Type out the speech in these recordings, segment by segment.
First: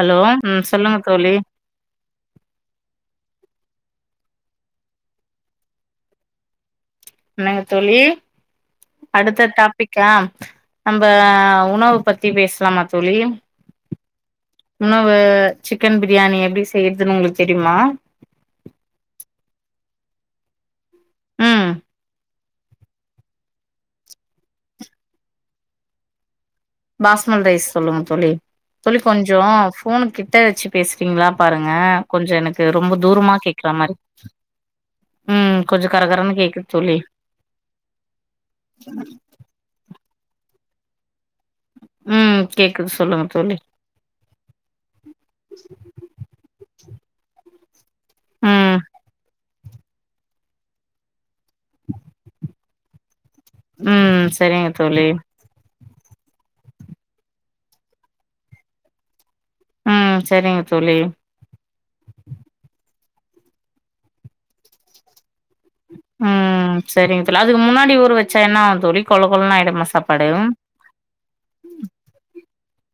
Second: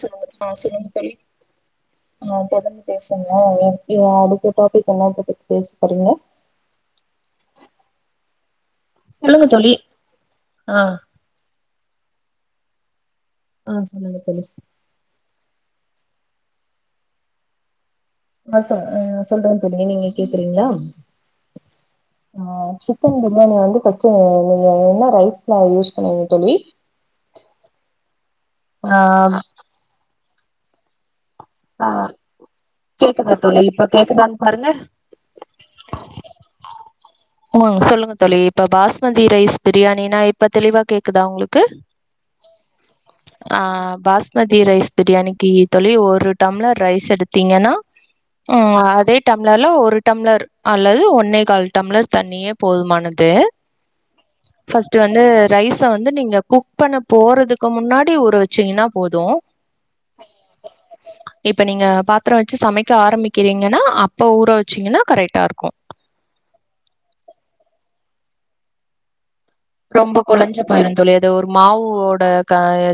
Hello ம் சொல்லுங்க தோழி ஆ தொடர்ந்து பேசுங்க ஓகே அடுத்த டாபிக் என்னா பத்தி பேச போறீங்க என்னங்க தோழி சொல்லுங்க அடுத்த தோழி டாபிக்கா ஆ நம்ப உணவு பத்தி பேஸ்லாமா தோழி? ஆ சொல்லுங்க தோழி உணவு சிக்கன் பிரியாணி எப்டி செய்யறதுன்னு உங்களுக் தெரியுமா? நா சொ சொல்றே தோழி நீங்க கேக்குறீங்களா? ம் ஆ சிக்கன் பிரியாணி வந்து ஃபஸ்ட்டு [unintelligible] என்ன ரைஸ்லா யூஸ் பண்ணுவீங்க தோழி பாஸ்மல் ரைஸ் சொல்லுங்க தோழி ஆ தோழி கொஞ்ச ஃபோனு கிட்ட வச்சு பேஸ்றீங்களா பாருங்க ஆ கொஞ்ச எனக்கு ரொம்ப கேக்குதா தூரமா தோழி கேக்கற இப்ப மாரி கேக்குதான்னு பாருங்க ம் கொஞ்சொ கரகரன் கேக்குது தோழி ம் சொல்லுங்க தோழி இப்ப பாஸ்மதி ரைஸ் பிரியாணினா இப்ப தெளிவா கேக்குதா உங்களுக் க்கு ம் கேக்குது சொல்லுங்க தோழி ஆ பாஸ் மதி ரைஸ் பிரியாணிக்கு தோழி ஒரு டம்ளர் ரைஸ் எடுத் திங்கன்னா ம் அதே டம்ளர்ல ஒரு டம்ளர் அல்லது ஒன்னே கால் டம்ளர் தண்ணியே போதுமானது ம் சரிங்க ஃபஸ்ட் தோழி வந்து ரைஸ் ச வந்து நீங்க குக் பண்ண போறதுக்கு முன்னாடி ஊற வச்சீங்கன்னா போது ம் சரிங்க தோழி இப்ப நீங்க பாத்திரோ வச்சு சமைக்க ஆரம்பிக்கிறீங்கன்னா அப்ப ஊற வச்சீங்கன்னா கரைக்டா இருக்கு ம் சரிங்க தோழி அதுக் முன்னாடி ஊற வச்சா என்ன ஆகு தோழி கொள கொளணு ஆயிடு ரொம்ப கொலழஞ்ஜு போயிரு தோழி அது ஒரு மாவு ஓட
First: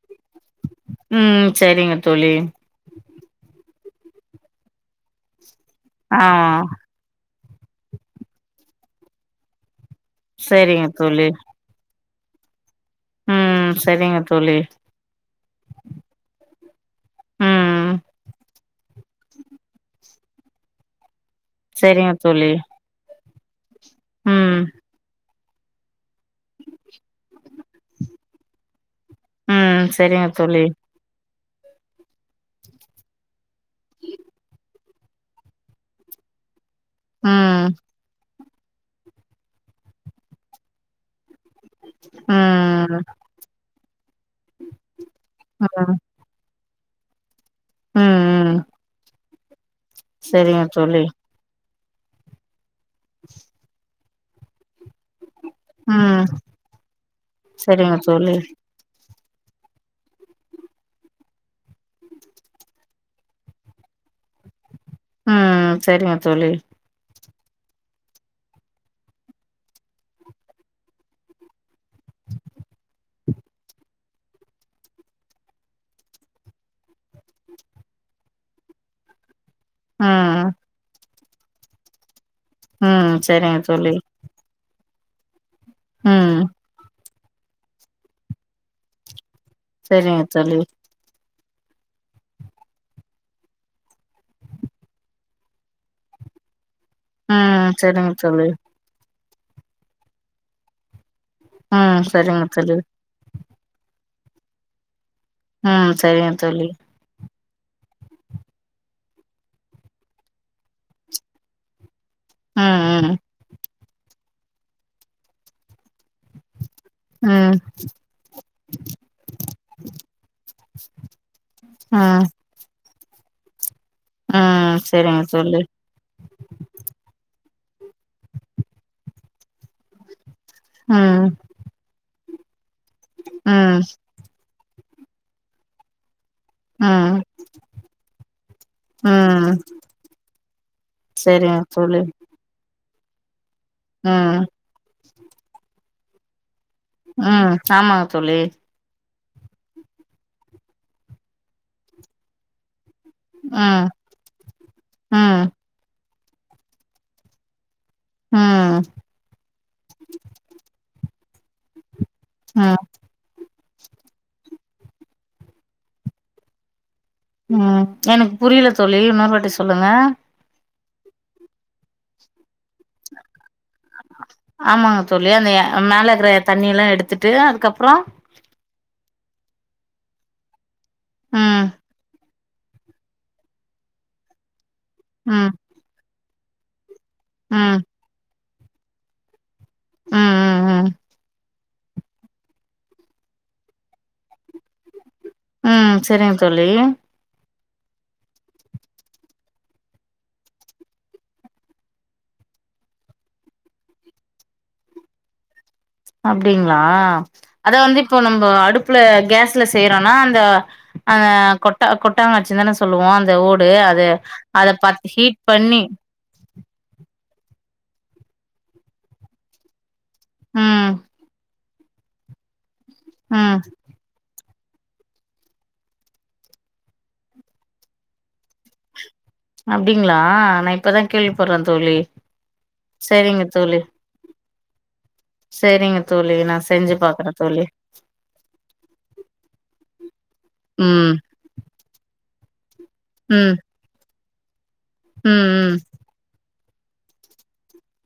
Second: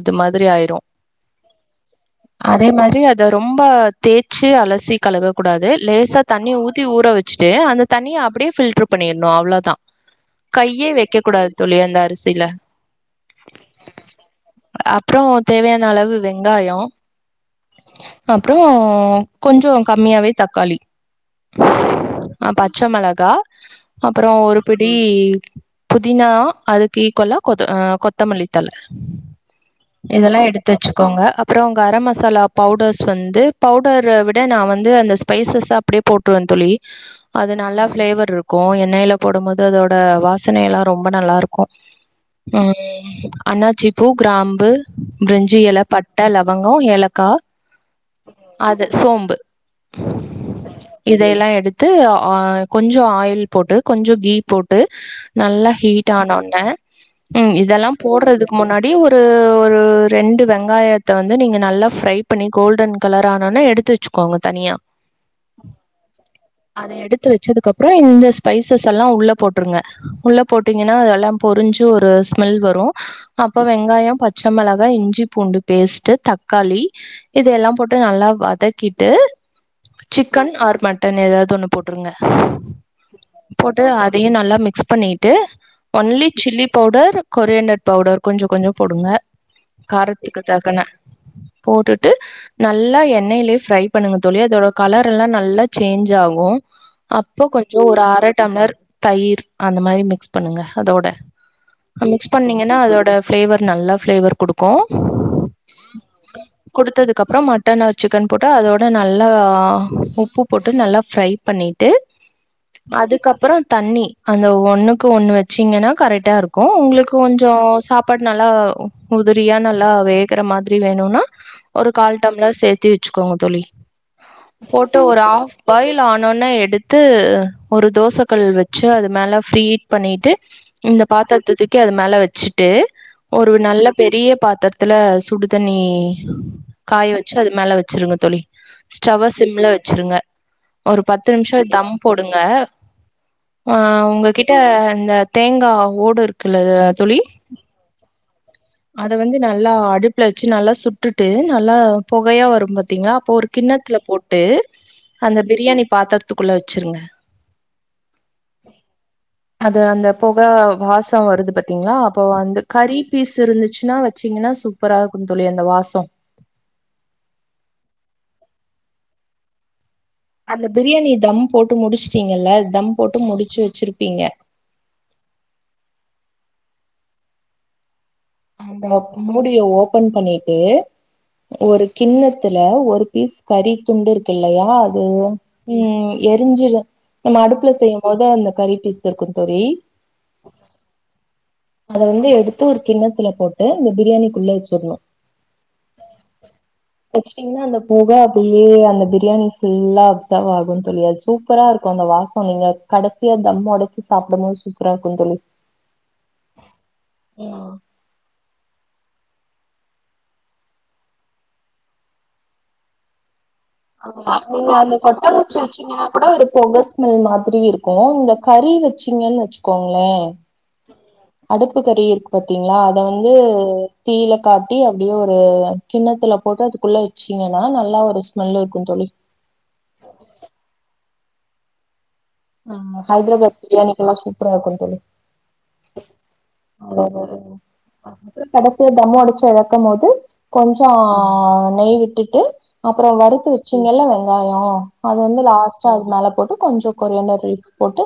இது மாதிரி ஆயிரு ம் சரிங்க தோழி அதே மாரி அத ரொம்ப தேச்சு அலசி கழுகக்கூடாது லேசா ஆ தண்ணி ஊத்தி ஊற வச்சுட்டு அந்த தண்ணிய அப்டியே ஃபில்டர் பண்ணிர்ணு அவ்ளோதா சரிங்க கையே வெக்க தோழி கூடாது தோழி அந்த அரிசில ம் செரிங்க தோழி அப்றோ தேவையான அளவு வெங்காயோ ம் அப்றோ கொஞ்ஜோ கம்மியாவே தக்காளி செரிங்க தோழி ச்ச மெளகா அப்றோ ஒரு ம் பிடி புதினா அதுக்கு ஈக்குவல்லா கொத் அ கொத்தமல்லித்தல ம் சரிங்க இதெல்லா தோழி எடுத்து வேச்சு கோங்க அப்றோ கரம் மசாலா பவுடர்ஸ் வந்து பவுடர விட நா வந்து அந்த ஸ்பைசஸா அப்டியே போட்டுருவ தோழி அது ம் நல்லா ஃபிளேவர் இருக்கு எண்ணெயில போடும்போது அதோட வாசனை எல்லா ரொம்ப நல்லா இருக் ம் அண்ணாச்சி பூ கிராம்பு பிரிஞ்சி ம் எல பட் ம் பட்ட லவங்கோ ஏலக்கா அது சோம்பு செரிங்க தோழி இத எல்லா எடுத்து ஆ கொஞ்சோ ஆயில் போட்டு கொஞ்சௌ கீ போட்டு நல்லா ஹீட் ம் ஆனா ஒன்ன ம் இதெல்லா சரிங்க தோழி போட்றதுக்கு முன்னாடி ஒரு ஒரு ரெண்டு வெங்காயத்த வந்து நீங்க நல்லா ஃப்ரை பண்ணி கோல்டன் கலர் ஆனா ஒன்னே எடுத்து ச்சுகோங்க தனியா ம் சரிங்க தோழி அத எடுத்து வெச்சதுக்கப்றோ இந்த ஸ்பைசஸ் அல்லா உள்ள போட்ருங்க உள்ள போட்டீங்கனா அதெல்லாம் பொருஞ்சு ஒரு ஸ்மெல் வரு அப்போ வெங்காயோ பச்ச மெளகா இஞ்சி பூண்டு பேஸ்ட்டு தக்காளி இதையெல்லாம் போட்டு நல்லா வதக்கிட்டு ம் சிக்கன் ஆர் மட்டன் எதாது ஒன்னு போட்ருங்க ம் சரிங்க போட்டு தோழி அத் தியு நல்லா மிக்ஸ் பண்ணிட்டு ஒன்லி ம் ல்லி பவுடர் கொரியாண்டர் பவுடர் கொஞ்சோ கொஞ்சோ போடுங்க சரிங்க காரத்துக்கு தோழி தகுன போட்டுட்டு நல்லா எண்ணெயிலே ஃப்ரை பண்ணுங்க தோழி அதோட கலர் எல்லா நல்லா சேன்ஜ் ஆகு அப்ப ம் கொஞ்சோ ஒரு சரிங்க அர தோழி டம்ளர் தயிர் அந்த மாரி மிக்ஸ் பண்ணுங்க அதோட ம் அ மிக்ஸ் சரிங்க தோழி பண்ணீங்கனா அதோட ஃபிளேவர் நல்லா ஃபிளேவர் குடுக்கு ம் சரிங்க தோழி குடுத்ததுக்கு அப்றோ ம மட்டன் ஆர் சிக்கன் போட்டா அதோட நல்லா உப்பு போட்டு நல்லா ஃப்ரை பண்ணிட்டு ம் அதுக்கப்பறோ தண்ணி அந்த ஒண்ணுக்கு ஒண்ணு வெச்சிங்கனா கரெக்டா இருக்கு உங்ளுக் கொஞ்சோ ம் சாப்பாடு நல்லா உதிரியா நல்லா வேகற மாதிரி வேணுனா ஒரு கால் ம் டம்ளார் சேத்தி வெச்சுக்கோங்க தோழி ம் போட்டு ஒரு செரிங்க ஹாஃப் தோழி பாயில் ல் ஆனோனா எடுத்து ஒரு தோச கல் வெச்சு அது மேல ஃப்ரீ ஹீட் பண்ணிட்டு இந்த ம் பாத்தரத்த தூக்கி அது மேல வெச்சுட்டு ஒரு ம் நல்ல பெரிய பாத்தர த்துல சுடு தண்ணி ம் காயவச்சு அது மேல வச்சிருங்க தோழி ஸ்டவ ம் சிம்ல வச்சிருங்க ஒரு பத்து செரிங்க நிம்ஷோ தம் தோழி போட் டுக ஹான் ம் உங்ககிட்ட இந்த தேங்கா ஓடு இருக்குல ம் ஆமாங்க தோழி அத வந்து நல்லா அடுப்புல வச்சு நல்லா சுட்டுட்டு நல்லா போகையா வரு பா த்தீங்களா அப்போ ஒரு ம் கிண்ணத்துல போட்டு ம் அந்த பிரியாணி பாத்திரத்துக்குள்ள வச்சிருங்க ம் அது அந்த போக வாச வருது பாத்தீங்களா அப்போ வந்து ம் கரி திருந்துச்சுன்னா வெச்சீங்கன்னா சூப்பரா இருக்குந் தோழி அந்த வாசோ ம் எனக்கு புரில தோழி இன்னோறு வாட்டி சொல்லுங்க அந்த பிரியாணிய தம் போட்டு முடிச்சுட்டீங்கல்ல தம் போட்டு முடிச்சு வச்சிருப்பீங்க ஆமாங்க தோழி அந்த மேல இருக்கற தண்ணி எல்லா எடுத்துட்டு அதுக்கப்றோ அந்த மூடிய ஓப்பன் பண்ணிட்டு ம் ஒரு கிண்ண த்துல ஒரு பீஸ் கறி துண்டு இருக்கு இல்லையா அது ம் ம் எரிஞ்சிரு நா அடுப்புல ம் செய்யும்போது அந்த கறி பீஸ் இருக்குன் தோழி ம் ம் ம் அத வந்து எடுத்து ஒரு கிண்ணத்துல போட்டு இந்த பிரியாணிக்குள்ள வச்சிரணு ஆ சேரிங்க தோழி வெச்சுட்டீங்கன்னா அந்த பொக அப்டியே அந்த பிரியாணி ஃபுல்லா அப்சர்வ் ஆகுந் தோழி அது சூப் சூப்பரா இருக்கு அந்த வாசோ நீங்க கடைசியா தம் ஒடச்சி சாப்பிடும்போது சூப்பரா இருக்குந் தோழி அப்டிங்களா அத வந்து இப்போ நம்ம அடுப்புல கேஸ்ல செய்யறோம்னா அந்த அஆ கொட்டா கொட்டாங்கச்சி தானே சொல்லுவோ அந்த ஓ ப்டு அத ஆமா அத நீங்க அந்த பாத்து ஹீட் கொட்டங்குச்சி பண்ணி வச்சீங்கன்னா கூட ஒரு புக ஸ்மெல் மாதிரி இருக்கு இந்த கறி வெச்சீங்கன்னு வெச் சுகோங்ளே ம் அடுப்பு கறி இருக்கு பாத்தீங்ளா அத வந்து ம் தீல காட்டி அப்டியே ஒரு கிண்ணத்துல போட்டு அதுக்குள்ள வெச்சீங்கன்னா நல்லா ஒரு ஸ் நல்லா இருக்குன் தோழி அப்டீங்ளா நான் இப்பதான் கேள்விப்படறேன் தோழி ஆ சேரிங்க ஹதராபாத் தோழி பிரியாணிக்கெல்லா சூப்பரா இருக்குந் தோழி சேரிங்க தோழி நான் செஞ்சு பாக்கறேன் தோழி அதுக்கப்றோ கடைசில தம் அடிச்சு எறக்கும்போது கொஞ்சோ ம் நெய் விட்டுட்டு அப்புற வறுத்து ம் வச்சிங்கல்ல வெங்காய அத ம் வந்து லாஸ்ட்டா அது மேல போட்டு கொஞ்ச கொரியாண்டர் லீஃப் போட்டு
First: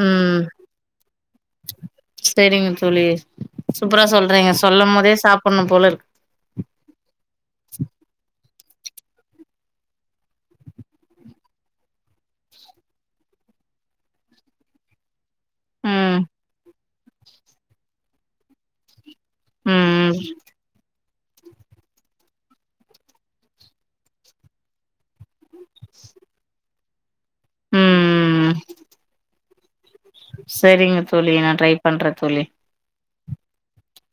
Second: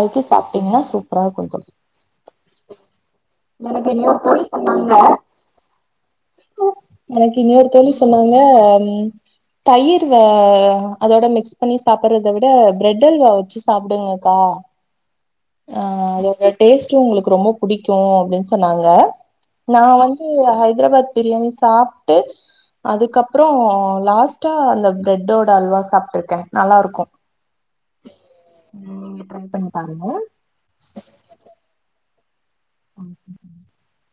ம் சாப்ட்டீங்கன்னா சூப்பரா இருக்கு தோழி சரிங்க தோழி எனக்கு சூப்பரா இன்னொரு தோழி சொல்றீங்க சொல்லும் சொன்னாங்க போதே சாப்படனு போல இருக்கு எனக்கு இன்னொரு தோழி சொன்னாங்க நீ தயிர் வ அதோட மிக்ஸ் பண்ணி சாப்பிடறத விட பிரெட் பிரெட் அல்வா வெச்சு சாப்டுங்கக்கா அ ம் அதோட டேஸ்ட் சூ உங்களுக்கு ரொம்ப புடிக்கு அப்டின்னு சொன்னாங்க நா ம் ம் வந்து ஹைதராபாத் பிரியாணி சா ட்டு அதுக்கப்றோ லாஸ்டா அந்த பிரெட்டோட அல்வா சாப்ட்டுருக்கேன் நல்லா இருக்கு ம் ம் ட்ரை பண்ணி பாருங்க சரிங்க தோழி நா ட்ரை பண்றன் தோழி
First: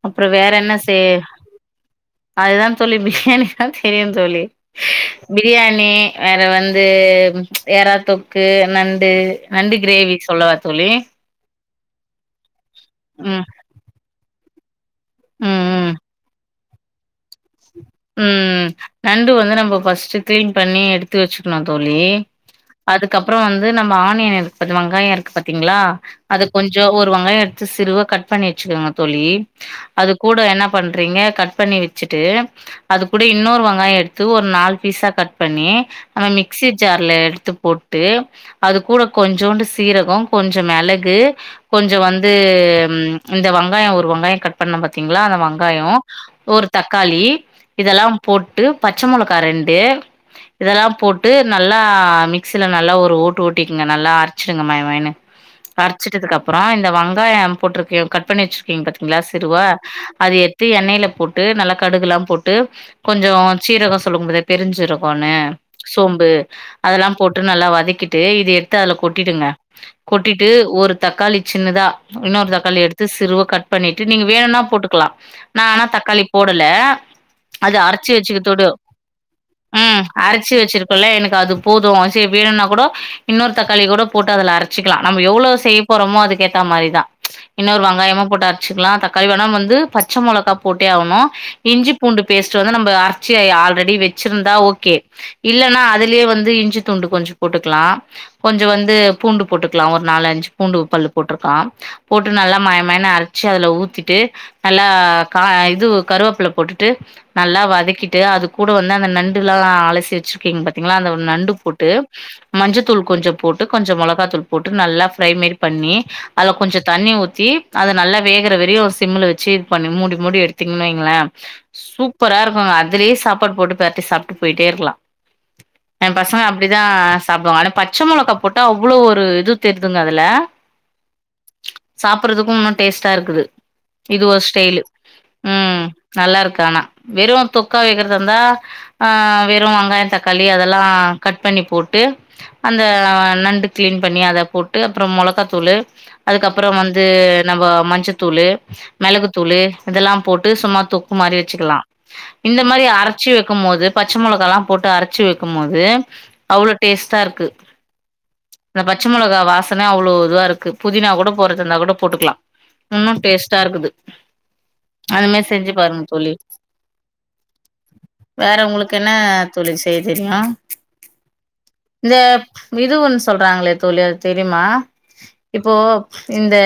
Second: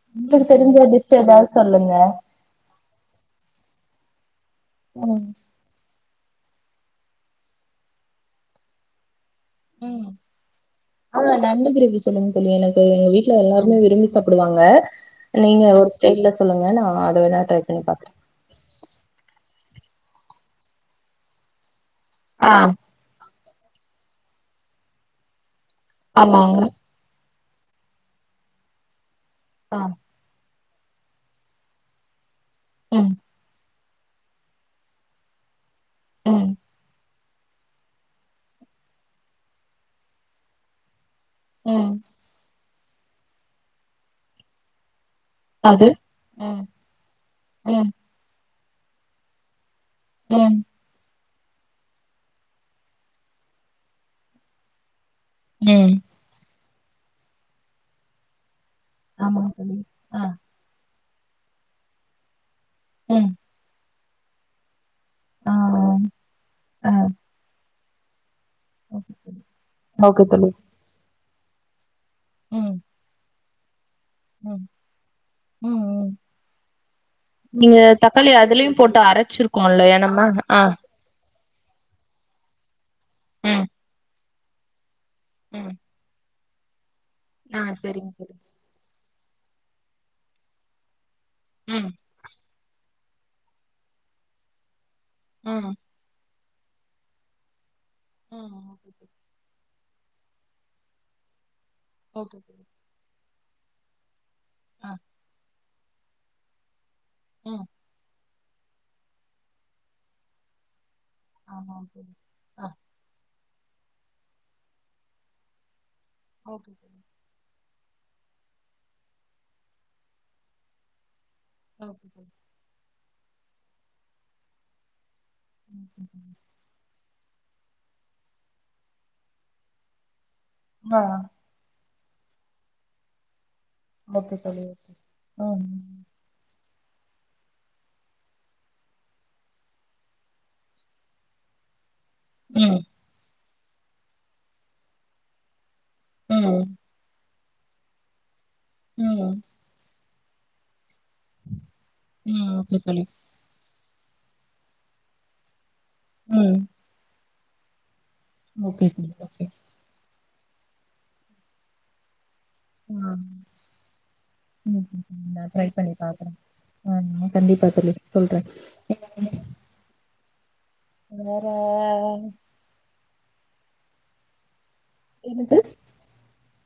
அப்றோ உங்களுக்கு வேற என்ன தெரிஞ்ச செய் டிஷ் எதாவது சொல்லுங்க அதுதா தோழி பிரியாணி தா தெரியு தோழி ம் பிரியாணி வேற வந்து எறாத்தொக்கு நண்டு நண்டு கிரேவிக்கு சொல்லவா தோழி ஆ நண்டு கிரேவி சொல்லுங்க தோழி எனக்கு எங்க வீட்ல ம் எல்லாருமே விரும்பி சாப்டுவாங்க நீங்க ஒரு ம் ம் ஸ்டைல சொல்லுங்க நா அதை வேணா ட்ரை பண்ணி பாக்கறன் ம் நண்டு வந்து நம்ம ஃபஸ்ட்டு கிளீன் பண்ணி எடுத்து வச்சுக்கணு தோழி ஆ அதுக்கப்புற வந்து நம்ம ஆனியன் இருக்கு வெங்காய இருக்கு பாத்தீங்களா அது ஆமாங்க கொஞ்ச ஒரு வெங்காய சிறுவா கட் பண்ணி வெச்சுகங்க தோழி ஆ கூட என்ன பண்றீங்க கட் பண்ணி வெச்சுட்டு அது ம் கூட இன்னொர் வங்காய எடுத்து ஒரு நாலு பீஸா கட் பண்ணி அந்த ம் மிக்சி ஜார்ல எடுத்து போட்டு டு அது கூட கொஞ்ஜோன்டு சீரக கொஞ்ச மெளகு கொஞ்ச ம் வந் து இந்த வங்காய ஒரு வொங்காயோ கட் பண்னோ பாத்தீங்ளா அந்த வங் அது காயோ ம் ஒரு தக்காளி ம் இதலா போட்டு பச்ச மொளகா ரெண்டு ம் இதல்லா போட்டு நல்லா மிக்சில நல்லா ஒரு ஓட்டு ஓட்டிக்குங்க நல்லா அரைச்சிடுங்க மயமயன்னு ம் அரைச்சிட்டதுக்கு அப்பறோ இந்த வங்காயம் போட்ருக்கே கட் பண்ணி வெச்ருக்கீங்க பாத்து க்ளாஸ் ஆமாங்க சிறுவா தோழி ஆ அது எட்த்து எண்ணெயில போட்டு நல்லா கடுகுலாம் போட்டு ம் கொஞ்சோம் சீரகம் சொல்லும்போதே பெருஞ்சீரகன்னு ஆ சோம்பு ஆ அதலாம் போட் நல்லா வதக்கிட்டு இது எடுத்து அதுல கொட்டிடுங்க ஓகே கொட்டிட்டு தோழி ஒரு தக்காளி சின்னதா இன்னொர் ம் தக்காளி எடுத்து சிறுவ கட் பண்ணிட்டு நீங்க வேணுன்னா ம் போட்டுக்கலா நா ம் ஆனா ம் தக்காளி போடல அது நீங்க அரச்சு தக்காளி வச்சுக்கத்தோடு அதுலயு போட்டு அரைச்சிருக்கோல்லையா ம் நம்ம அரச்சு ஆ வச்சிருக் குல்லே எனக்கு அது போது சேர் வேணுனா கூடோ இன்னொரு ம் தக்காளி கூட போட்டு அதுல அரச் சிக்கலா நம்ப எவ்ளோ ம் செய்ய போறோமோ அதுக்கேத்த மாரிதான் ச் ஆ இன்னொரு சரிங்க வங்காயமு தோழி போட்டு அ வச்சுக்லா தக்காளி வேணா வந்து பச்ச மொளகா போட்டே ஆவணு ம் இஞ்சி பூண்டு பேஸ்ட் வந்து நம்ப பூண்டு அரச்சே ஆல்ரெடி வச்சிர்ந்தா ஓகே ம் இல்லனா அதுலயே வந்து இஞ்சி துண்டு கொஞ்சோ போட்டுக்லா ம் கொஞ்சோ ஓகே வந்து தோழி பூண்டு போட்டுக்லா ஒரு நாலு அஞ்சு பூண்டு பல்லு போட்ருக்கா போட்டு ஓகே நல்லா தோழி மயமயன்னு அரைக் ச்சு அதுல ஊத்திட்டு நல்லா ஆ கா இதுவு கருவேப்பில போட்டுட்டு நல்லா ம் வதக்கிட்டு அது கூடவந்து அந்த நண்டுலா அலசி வச் ருக்கீங் பாத்தீங்ளா அந்த நண்டு ஆமாங்க போட்டு தோழி ஆ மஞ்ச தூள் கொஞ்சோ போட்டு கொஞ்ஜோ மொளகாத்தூள் போட்டு நல்லா ஃப்ரை மேரி பண்ணி அதுல ஓகே கொஞ்சோ தோழி தண்ணி ஊத்தி அத நல்லா வேகுற வெரியு சிம்ல வச்சு இது பண்ணி மூடி மூடி எடுத்தீங்ன் வைங்களே ஓகே தோழி சூப்பரா இருக்கும்ங்க அதுலேயே சாப்பாடு போட்டு பெரட்டி சாப்ட்டு போயிட்டேருக்கலா ஏ பசங்க அப்டிதா சாப்டுவாங்க அதுல பச்ச மொளகா போட்டா அவ்ளோ ஒரு இது தெர்துங்க அதுல ஆ சாப்புட்றதுக்கு இன்னு டேஸ்ட்டா இருக்குது இது ஓகே ஒரு தோழி ஸ்டைலு ஓகே ம் நல்லா இருக்கு ஆனா வெறு தொக்கா வெக்றதார்ந்தா ஆ வெறு வங்காயோ தக்காளி அதெல்லா கட் பண்ணி போட் டு ம் அந்த நண்டு கிளீன் பண்ணி அத போட்டு அப்புறம் மொளகாத்தூளு ம் அதுக்கப்பறோ வந்து நம்ப மஞ்சத்தூளு ம் மெளகுத்தூளு இதெல்லா போட்டு சும்மா தொக்கு மாரி வெச்சுக்கலா ம் இந்த ஓகே மாரி தோழி அரச் சு வக்கும் போது பச்ச மொளகாலா போட்டு அரச்சு வெ கும் மோது ம் அவ்ளோ டேஸ்டாருக்கு இந்த ஓகே பச்ச தோழி மொளகா ஓகே வா சன அவ்ளோ இதுவாருக்கு புதினா கூட போட்றதாருந்தா கூட போட்டுக்கலா உன்னு ஆ டேஸ்ட்டாருக்குது ம் அது நா மாரி ட்ரை செஞ்சு பண்ணி பாருங்க பாக்குறே தோழி ஆ கண்டிப்பா தோழி சொல்றே வேற உங்களுக்கென்னா தொழி செய்ய தெரியு வேற விது ஒன் சொல்றாங்களே தோழி அது தெரிம்மா என்னது இப்போ இந்த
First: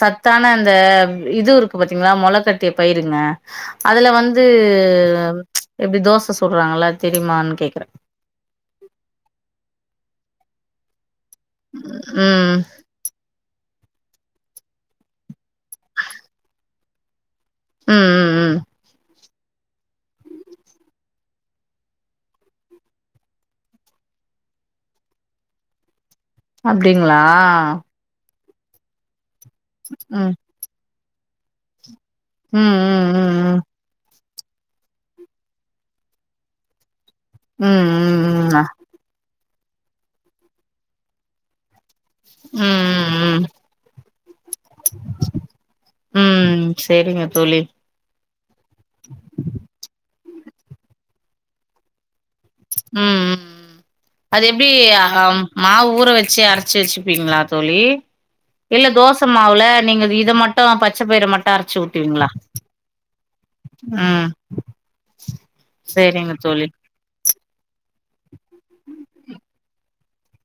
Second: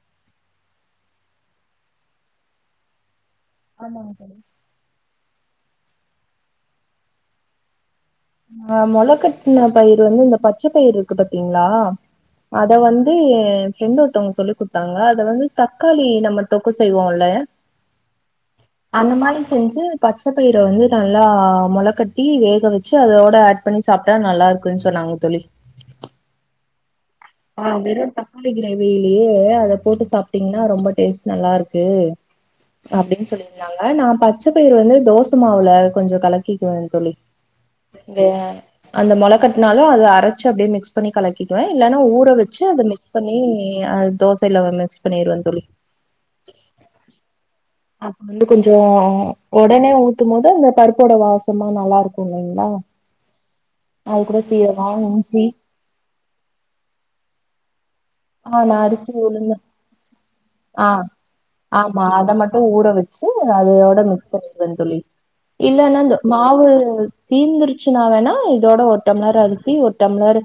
சத்தான அந்த இதுருக்கு பாத்தீங்களா மொள கட்டிய பயிருங்க அதுல வந்து ச் எப்டி தோச சுட்றாங்களா தெரிமான் கேக்குறே ஆ மொளக்கட்டுன பயிர் வந்து இந்த பச்ச பயிர் இருக்கு பாத்தீங்களா ம் அத வந் து எ ஃப்ரெண்ட்டு ஒருத்தவங்க சொல்லி கொடுத்தாங்க அதுல வந்து தக்காளி நம்ம தொக்கு செய்வோல்ல ம் ம் ம் இது மாரி செஞ்சு பச்ச பயிர வந்து நல்லா மொளகட்டி வேக வச் சு அதோட ஆட் பண்ணி சாப்ட்டா நல்லா இருக்குன் சொன்னாங்க தொழி அப்டிங்களா ஆ வெறும் தக்காளி கிரேவிலயே அத போட்டு ம் சாப்ட்டீங்கன்னா ரொம்ப டேஸ்ட் நல்லா இருக்கு ம் ம் ம் அப்டின்னு ம் சொல்லிருந்தாங்க நான் பச்சை பயிர் வந்து தோசை மாவுல கொஞ்சம் கலக்கிக்குவே தோழி ம் ஆ அந்த மொளை கட்டினாலும் அத அரைச்சு அப்டியே மிக்ஸ் பண்ணி கலக்கிடுவேன் இல்லன்னா உப்பு ஊற வச்சு அதை மிக்ஸ் பண்ணி ம் ம் தோசைல மிக்ஸ் பண்ணிடுவே தோழி ம் செரிங்க தோழி அப்ப வந்து கொஞ்சம் உடனே ஊத்தும் போது அந்த பருப்போட வாசமா நல்லா இருக்கும் இல்லைங்க ம் ம் அது எப்டி சீரகோ அங் இஞ்சி மாவு ஊரை வச்சு அரைச்சு வச்சுப்பீங்களா தோழி ஆ நா இல்ல அரிசி தோசை உளுந்து மாவுல நீங்க இத மட்டும் ஆ பச்சைப்பயிரை மட்டும் அரைச்சு ஊத்துவீங்களா வந்து அதோட ம் மிக்ஸ் பண்ணிருனு தோழி இல்லனா செரிங்க மாவு தோழி தீந்துருச்சுனா வேணா இதோட ஒரு டம்ளர் அரிசி ஒரு டம்ளர்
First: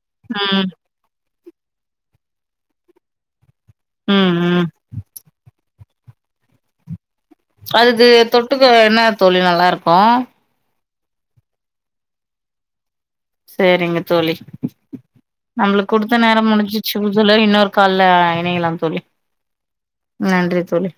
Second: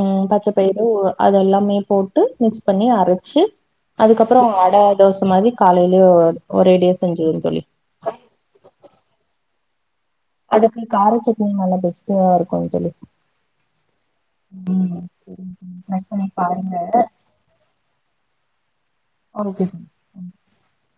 ம் பச்சைப்பயிறு அதேல்லாமே போட்டு மிக்ஸ் பண்ணி அரைச்சு ம் அதுக்கப்புறம் ம் ஆட தோசை மாரி காலையிலயே ஒரேடியா செஞ்சுருனு தோழி அதுக்கு தொட்டுக்க என்ன தோழி நல்லாருக்கும் அதுக்கு கார சட்னி நல்லா பெஸ்ட்டா இருக்கும்னு தோழி செரிங்க தோழி ம் செரிங்க தோழி நம்மளுக்கு ட்ரை குடுத்த பண்ணி நேரம் பாருங்க முடிஞ்சுச்சு புதுல இன்னொரு கால்ல இணைக்கலாம்னு தோழி [unintelligible] நன்றி தோழி